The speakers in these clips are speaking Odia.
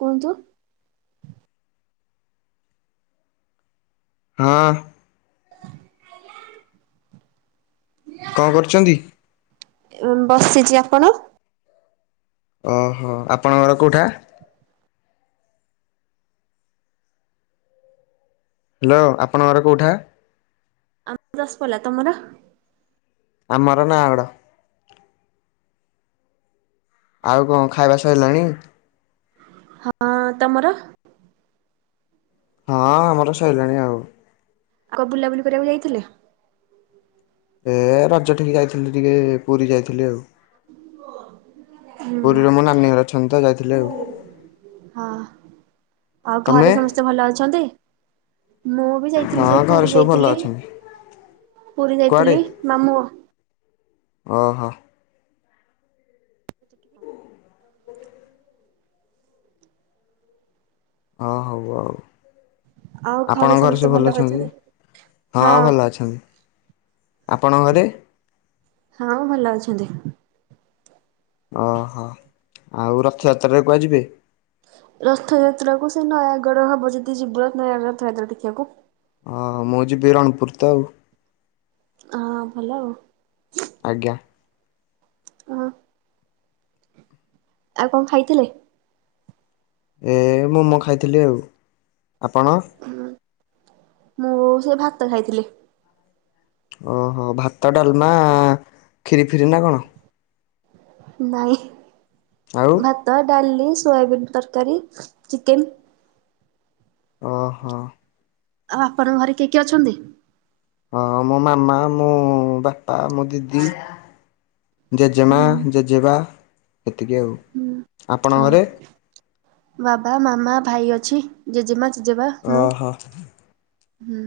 କୁହନ୍ତୁ? ହଁ। କଣ କରୁଚନ୍ତି? ବସିଚି, ଆପଣ? ଓହୋ ଆପଣଙ୍କର କୋଉଠା? ହାଲୋ, ଆପଣଙ୍କର କୋଉଠା? ଆମ ଦଶ ପଲା ତମର? ଆମର ନା ଗଡ। ଆଉ କଣ ଖାଇବା ସରିଲାଣି? ହଁ, ତମର? ହଁ, ଆମର ସଇଲାଣି ଆଉ। ଆଉ କ ବୁଲାବୁଲି କରିବାକୁ ଯାଇଥିଲେ? ଏ ରଜ ଟିକ ଯାଇଥିଲି ଟିକେ ପୁରୀ ଯାଇଥିଲି ଆଉ। ହୁଁ ପୁରୀର ମୋ ନାନୀ ଘର ଅଛନ୍ତି ତ ଯାଇଥିଲି ଆଉ। ହଁ ଆଉ ତମେ? ଘରେ ସମସ୍ତେ ଭଲ ଅଛନ୍ତି? ମୁଁ ବି ଯାଇଥିଲି ସେ ହଁ ଘରେ ପୁରୀ ସବୁ ଭଲ ଯାଇଥିଲି। ଅଛନ୍ତି। ପୁରୀ ଯାଇଥିଲି ମାମୁ ଓ ହୋ। ଅ ହବ ଆଉ। ଆପଣଙ୍କ ଘରେ ସବୁ ଭଲ ଅଛନ୍ତି? ହଁ ଭଲ ଅଛନ୍ତି। ଆପଣ ଘରେ? ଛନ୍ତି। ଓହୋ ଆଉ ରଥଯାତ୍ରାରେ କୁଆଯିବେ? ରଥଯାତ୍ରାକୁ ସେ ନୟାଗଡ଼ ହବ ଜଦି ଯିବୁ ରତ୍ନ ୟାଗର ରଥଯାତ୍ରା ଦେଖିବାକୁ। ହଁ ମୋ ଜିବି ରଣପୁର ତ ଆଉ। ହଁ ଭଲ ଆଉ। ଆଜ୍ଞା। ହଁ। ଆଉ କଣ ଖାଇଥିଲେ? ଏ ମୋମୋ ଖାଇଥିଲି ଆଉ, ଆପଣ? ମୁଁ ସେ ଭାତ ଖାଇଥିଲି। ଓହୋ ଭାତ, ଡାଲମା, ଖିରି ଫିରି ନା କଣ? ନାଇଁ ଆଉ ଭାତ, ଡାଲି। ସୋୟାବିନ୍ ତରକାରୀ, ଚିକେନ୍। ଓ ହୋ। ଆଉ ଆପଣଙ୍କ ଘରେ କିଏ କିଏ ଅଛନ୍ତି? ହଁ ମୋ ମାମା, ମୁଁ, ବାପା, ମୋ ଦିଦି। ଜେଜେମା, ଜେଜେବା ଏତିକି ଆଉ, ଓ ଆପଣଙ୍କ ଘରେ? ବାବା, ମାମା, ଭାଇ ଅଛି ।ଜେଜେମା ଜେଜେବା, ଓ ମୁଁ। ହୋ। ହୁଁ।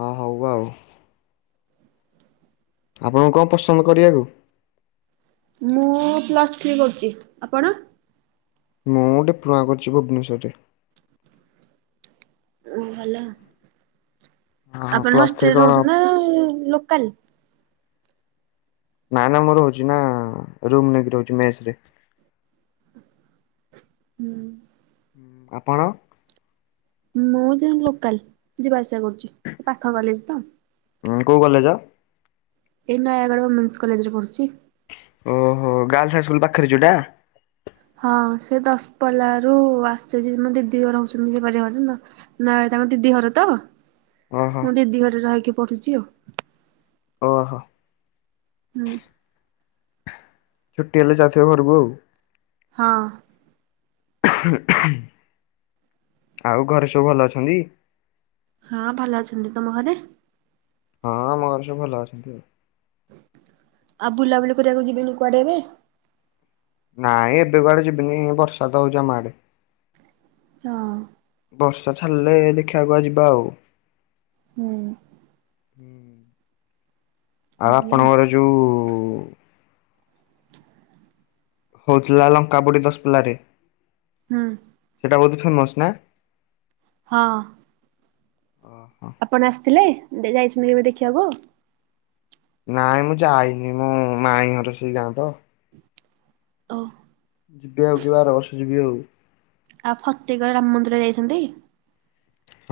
ହଁ ହଉ ଆଉ। ଆପଣଙ୍କୁ କଣ ପସନ୍ଦ କରିବାକୁ? ମୁଁ ପ୍ଲସ୍ ଥ୍ରୀ କରୁଚି। ଆପଣ? ମୁଁ ଡିପ୍ଲୋମା କରୁଚି ଭୁବନେଶ୍ୱରରେ। ଓ ଭଲ। ହଁ ଆପଣ ପ୍ଲସ୍ ଥ୍ରୀ ହଷ୍ଟେଲରେ କଣ ରହୁଚନ୍ତି ନା ଲୋକାଲ? ନା ନା ମୁଁ ରୋହୁଚିନା ରୁମ ନେଇକି ରହୁଚି ମେସରେ। ହୁଁ। ଆପଣ? ମୁଁ ଯୋଉ ଲୋକାଲ ଯିବା ଆସିବା କରୁଛଚି ପାଖ କଲେଜ ତ। କୋଉ କଲେଜ? ଏଇ ନୟାଗଡ଼ ଓମେନ୍ସ କଲେଜରେ ପଢୁଚି। ଓହୋ ଗାର୍ଲସ ହାଇସ୍କୁଲ ପାଖରେ ଯୋଉଟା? ହଁ ସେ ଦଶପଲା ରୁ ଆସଚି ମ ଦିଦି ଘର ରହୁ ଚନ୍ତି ସେପାର ରହୁଚନ୍ତି ତ ନୟ ତାଙ୍କ ଦିଦି ଘର ତ ଓହୋ ମୁଁ ଦିଦି ଘରେ ରହିକି ପଢୁଛି ଆଉ। ଓହୋ। ହୁଁ। ଛୁ୍ଟି ହେଲେ ଯାଉଥିବେ ଘରକୁ ଆଉ। ହଁ। [inaudible] ଆଉ ଘରେ ସବୁ ଭଲ ଅଛନ୍ତି? ହଁ ଭଲ ଅଛନ୍ତି। ତମ ଘରେ? ହଁ ଆମ ଘରେ ସବୁ ଭଲ ଅଛନ୍ତି ଆଉ। ଆଉ ବୁଲାବୁଲି କରିବାକୁ ଯିବେନି କୁଆଡେ ଏବେ? ନାଇଁ ଏବେ କୁଆଡେ ଯିବିନି, ବର୍ଷା ତ ହଉଚି ଆମ ଆଡେ। ହଁ। ବର୍ଷା ଛାଡ଼ିଲେ ଦେଖିବା କୁୁଆ ଯିବା ଆଉ। ହୁଁ। ହୁଁ ଆଉ ଆପଣଙ୍କର ଯୋଉ ହଉଥିଲା ଲଙ୍କପୋଡ଼ି ଦଶପଲାରେ। ହୁଁ ସେଟା ବହୁତ୍ ଫେମୋସ ନା? ହଁ। ଓହୋ ଆପଣ ଆସିଥିଲେ, ଯା-ଯାଇଚନ୍ତି କେବେ ଦେଖିବାକୁ? ନାଇଁ ମୁଁ ଯାଇନି ମୁଁ ମାଇ ଘର ସେଇ ଗାଆଁ ତ। ଓ । ଯିବି ଆଉ କେବେ ଆରବର୍ଷ ଯିବି ଆଉ। ଆଉ ଫତେଗଡ଼ ରାମ ମନ୍ଦିର ଯାଇଚନ୍ତି?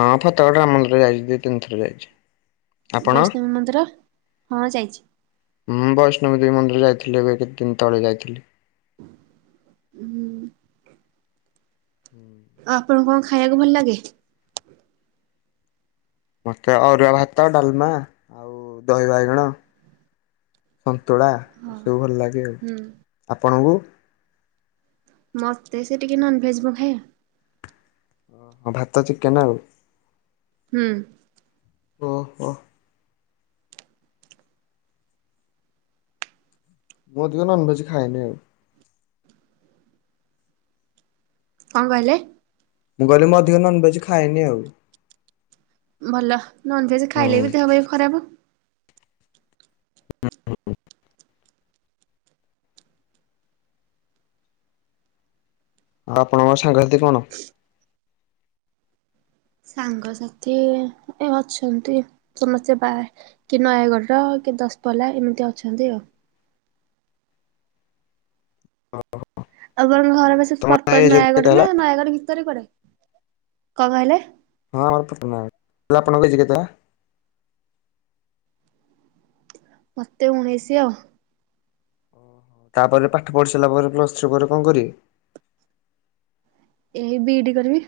ହଁ ଫତେଗଡ଼ ରାମ ମନ୍ଦର ଯାଇଚି, ଦିତିନି ଥର ଯାଇଚି। ଆପଣ ବୈଷ୍ଣବୀ ମନ୍ଦିର? ହଁ ବୈଷ୍ଣବ ଦେବୀ ମନ୍ଦିର। ଯାଇଥିଲି ଏବେ କେତେ ଦିନ ତଳେ ଯାଇଥିଲି। ହୁଁ। ହୁଁ। ଆଉ ଆପଣଙ୍କୁ କଣ ଖାଇବାକୁ ଭଲ ଲାଗେ? ମୋତେ ଅରୁଆ ଭାତ ଡାଲମା ଆଉ ଦହି ବାଇଗଣ। ସନ୍ତୁଳା ହଁ ଏସବୁ ଭଲ ଲାଗେ। ଆଉ ହୁଁ। ଆପଣଙ୍କୁ? ମତେ ସେ ଟିକେ ନନଭେଜ ରୂହେ ଆଉ। ଓହୋ ଭାତ ଚିକେନ ଆଉ। ହୁଁ। ଓହୋ। ବହୁ ଦିଓ ନନଭେଜ ଖାଏନି ଆଉ। କଣ କହିଲେ? ମୁଁ କହିଲି ମୁଁ ଅଧିକ ନନଭେଜ ଖାଏନି ଆଉ। ଭଲ ନନଭେଜ ହୁଁ ଖାଇଲେ ବି ଆଉ ଦେହ ପାହ ଖରାପ। [unintelligible] ଆଉ ଆପଣଙ୍କ ସାଙ୍ଗସାଥି କଣ ସାଙ୍ଗସାଥି ଏ ଅଛନ୍ତି ସମସ୍ତେ ବାହା, କିଏ ନୟାଗଡ଼ର କି ଦସପଲ୍ଲା ଏମିତି ଅଛନ୍ତି ଆଉ। ଆପଣଙ୍କ ଘର ସେ ତମ ପ୍ରପର ଏଜ କେତେ ନୟାଗଡ ହେଲା ନା ନୟାଗଡ ଭିତରେ କୁଆଡେ? କଣ କହିଲେ? ହଁ ଆମର ଫପ ନୟାଗଡ଼ ହେଲେ ଆପଣଙ୍କ ହେଇଚି କେତେ ଏ? ମତେ ଉଣେଇସି ଆଉ। ତାପରେ ପାଠ ପଢି ସାରିଲା ପରେ ପ୍ଲସ ଥ୍ରୀ ପରେ କଣ କରିବେ? ଏଇ ବି ଇ ଡି କରିବି।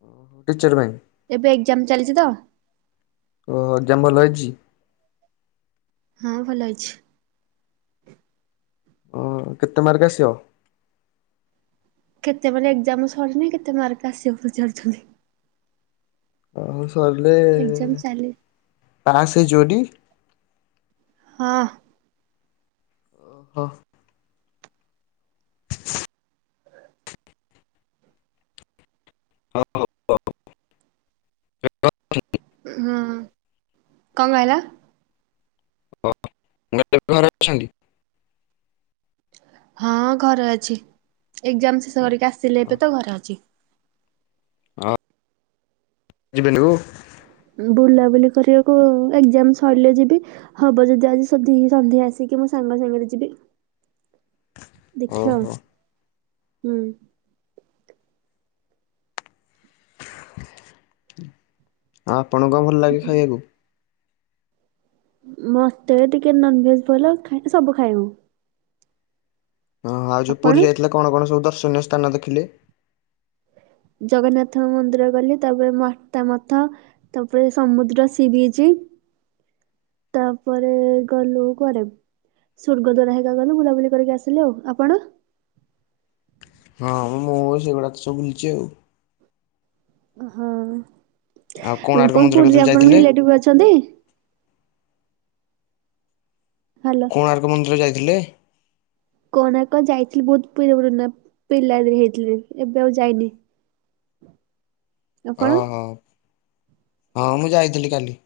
ଓ ହୋ ଟିଚର ପାଇଁ? ଏବେ ଏକ୍ଜାମ ଚାଲିଚି ତ। ଜାମ ଭଲ ହେଇଚି? ହଁ ଭଲ ହେଇଛି। ହଁ କେତେ ମାର୍କ ଆସିବ? କେତେ ମାନେ ଏକ୍ସଜାମ ସରିନି କେତେ ମାର୍କ ଆସିବ ପଚାରୁଛନ୍ତି। ଆ ସରିଲେ ଏକ୍ଜାମ ଚାଲି ପାସ ହେଇଯିବ ଟି? ହଁ। ଓଃ [inaudible] [unintelligible] ହୁଁ କଣ କହିଲ? ଓ ମ [unintelligible] ଘରେ ଅଛନ୍ତି। ହଁ ଘରେ ଅଛି ଏକ୍ସଜାମ ଶେଷ କରିକି ଆସିଲି ଏବେ ତ ଘରେ ଅଛି। ଆ ଜିିବେନୁ [unintelligible] ବୁଲାବୁଲି କରିବାକୁ ଏକ୍ସଜାମ୍ ସରିଲେ ଯିବି ହବ ଯଦି ଆଜିି ସୁଧିକି ସନ୍ଧ୍ୟା ଆସିକି ମୋ ସାଙ୍ଗ--। [unintelligible] ଯିବି ଦେଖିଆ ଆଉ ଓହୋ। ହୁଁ। ଆପଣଙ୍କ ଭଲ ଲାଗେ ଖାଇବାକୁ। ମୋତେ ଟିକେ ନନଭେଜ ଭଲ ସବୁ ଖାଏ ମୁଁ ଓହୋ ଆଉ ଯୋଉ ଆପଣ? ପୁରୀ ଯାଇଥିଲ କଣ କଣ ସବୁ ଦର୍ଶନୀୟ ସ୍ଥାନ ଦେଖିଲେ? ଜଗନ୍ନାଥ ମନ୍ଦିର ଗଲି, ତାପରେ ମତା ମଥ, ତାପରେ ସମୁଦ୍ର ସି ବିଚ୍। [inaudible] ତାପରେ ଗଲୁ କୁଆଡେ? ସ୍ଵର୍ଗ ଦ୍ୱାର ହେକା ଗଲୁ ବୁଲାବୁଲି କରିକି ଆସିଲୁ ଆଉ ଆପଣ। ହଁ ମୁଁ ସେଗୁଡା ତ ସବୁ ଭୁଲଚି ଆଉ। ହଁ ଆଉ କୋଣାର୍କ କଣ ମନ୍ଦିର ପୁରୀରେ କେତେବେଳେ ଆପଣ ଯାଇଥିଲେ? ରିଲେଟିବି ଅଛନ୍ତି। ହାଲୋ କୋଣାର୍କ ମନ୍ଦିର ଯାଇଥିଲେ? କୋଣାର୍କ ଯାଇଥିଲି ବହୁତ [unintelligible] ପିଲା ବେଳେ ଯାଇଥିଲି ଏବେ ଆଉ ଯାଇନି। ଆପଣ? ଅହ ହଁ ମୁଁ ଯାଇଥିଲି କାଲି।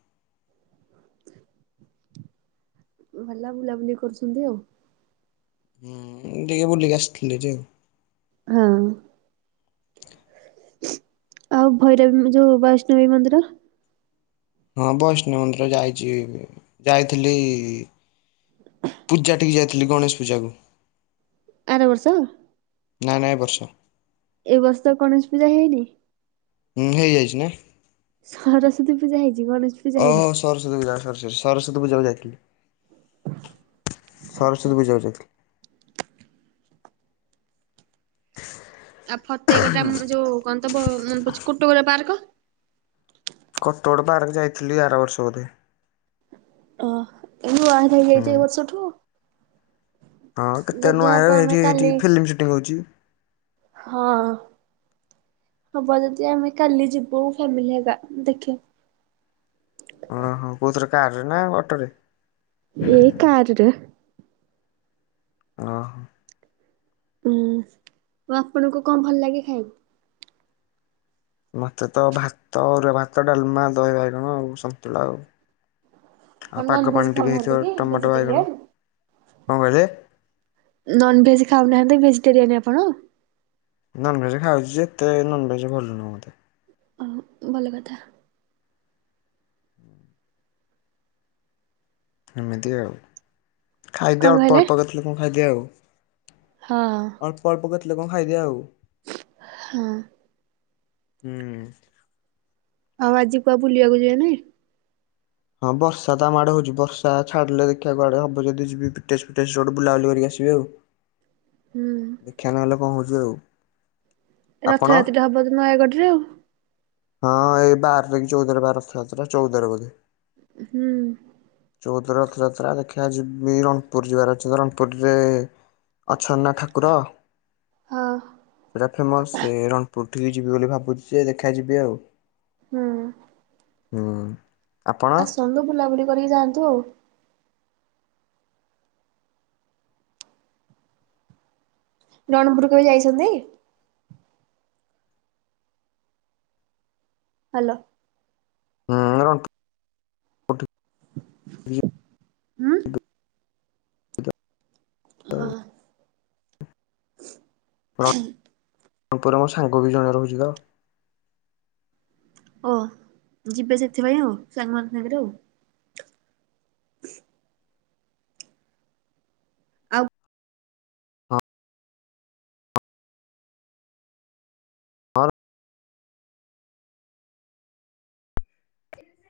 ଭଲ ବୁଲାବୁଲି କରୁଛନ୍ତି ଆଉ। ହୁଁ ଟିକେ ବୁଲିକି ଆସିଥିଲି ହେରି ଆଉ। ହଁ। ଆଉ ଭୈରଵୀ ଯୋଉ ବୈଷ୍ଣବୀ ମନ୍ଦିର। ହଁ ବୈଷ୍ଣଵ ମନ୍ଦିର ଯାଇଚି ଯାଇଥିଲି। ପୂଜା ଟିକି ଯାଇଥିଲି ଗଣେଶ ପୂଜାକୁ ଆର ବର୍ଷ ନାଇଁ ନାଇଁ ବର୍ଷା ଏ ବର୍ଷ ଗଣେଶ ପୂଜା ହେଇନି ହୁଁ, ହେଇଯାଇଛି ନି ସରସ୍ଵତୀ ପୂଜା ହେଇଛି ଗଣେଶ ପୂଜା ଓହୋ ହେଇନି। ସରସ୍ଵତୀ ପୂଜା ସରିସରି ସରସ୍ୱତୀ ପୂଜାକୁ ଯାଇଥିଲି ଆଚ୍ଛା ସରସ୍ୱତୀ ପୂଜାକୁ ଯାଇଥିଲି ଆଉ ଫତେେଇଗଡାମ ଯୋଉ କଣ ତ ମନେ ପଡୁଛି କୁଟୋଗୋରା ପାର୍କ କଟଗୋଡ ପାର୍କ ଯାଇଥିଲି ଆର ବର୍ଷ ବୋଧେ ଅହ ଏହୁଆ ହୁଁ। ହେଇଯାଇଛି ଏ ବର୍ଷଠୁ ହଁ କେତେ ଯଦି ନୂଆ ହବ ଆମେ ଏଇଠି ଏଇଠି କାଲି ଫିଲ୍ମ ସୁଟିଂ ହଉଛି ହଁ ହବ ଯଦି ଆମେ କାଲି ଯିବୁ ଫ୍ୟାମିଲି ହେରିକା ଦେଖି କାର ରେ ନା ଅଟୋ ରେ ଏଇ କାରରେ ଅ ହୁଁ ଆପଣଙ୍କୁ କଣ ଭଲ ଲାଗେ ଖାଇ ମତେ ତ ଭାତ ଅରୁଆ ଭାତ, ଡାଲମା, ଦହି ବାଇଗଣ ଆଉ ସନ୍ତୁଳା ଆଉ କଣ ଆଉ ପାଗ ନନଭେଜ ପାଣି ଟିକେ ଖାଉନାହାନ୍ତି ହେଇଥିବ କି ଟମାଟ ବାଇଗଣ ଭେଜିଟେରିଆନ? କଣ କହିଲେ? ନନଭେଜ ଖାଉନାହାନ୍ତି ଭେଜିଟେରିଆନୀ ଆପଣ? ନନଭେଜ ଖାଉଛିଯେ ଏତେ ନନଭେଜ ଭଲ ନୁହେଁ ମୋତେ। ଅ ଭଲ କଥା। ଏମିତି ଆଉ କଣ ଖାଇଦିଏ ଅଳ୍ପ କହିଲେ ଅଳ୍ପ କେ ଲୋକଙ୍କୁ ଖାଇଦିଏ ଆଉ। ହଁ ଅଳ୍ପ ଅଳ୍ପ କେତେ ଲୋକ କଣ ଖାଇଦିଏ ଆଉ। ହଁ। ହୁଁ। ଆଉ ଆଜି କୁଆ ବୁଲିବାକୁ ଯିବେ ନାଇଁ? ହଁ ବର୍ଷା ତ ଆମଆଡେ ହଉଛି ବର୍ଷା ଛାଡିଲେ ଦେଖିବା କୁଆଡେ ହବ ଯଦ ଯିବି ତେଜ ତେଜ [unintelligible] ବୁଲାବୁଲି କରିକ ଆ ହୁଁ [unintelligible] ଦେଖିଆ ନହେଲେ କଣ ହଉଚି ଆଉ। ଆପଣ? ରଥଯାତ୍ରାଟି ହବ ଯଦି ନୟାଗଡ଼ ରେ ଆଉ। ହଁ ଏଇ ବାର କି ଚଉଦରେ ବା ରଥଯାତ୍ରା ଚଉଦରେ ବୋଧେ। ହୁଁ। ଚଉଦରେ ରଥଯାତ୍ରା ଦେଖିବା, ଯିବି ରଣପୁର ଯିବାର ଅଛି ରଣପୁରରେ ଅଛନ୍ନା ଠାକୁର, ହଁ ପରା ଫେମସ ସେ ରଣ ଉଠିଲି ଯିବି ବୋଲି ଭାବୁଛି ଯେ, ଦେଖାଯିବି ଆଉ। ହୁଁ। ହୁଁ। ଆପଣ ଆସନ୍ତୁ ବୁଲାବୁଲି କରିକି ଯାଆନ୍ତୁ ଆଉ। ରଣପୁର କେବେ ଯାଇଛନ୍ତି? ହାଲୋ। ହୁଁ [unintelligible] ହୁଁ। ହଁ। [inaudible] ହଁ ଉପରେ ମୋ ସାଙ୍ଗ ବି ଜଣେ ରହୁଛି ତ। ଓ ଯିବେ ଯେତେବେଳେ ଆଉ, ସାଙ୍ଗମାନଙ୍କସାଙ୍ଗରେ ଆଉ। [inaudible] ଆଉ। ହଁ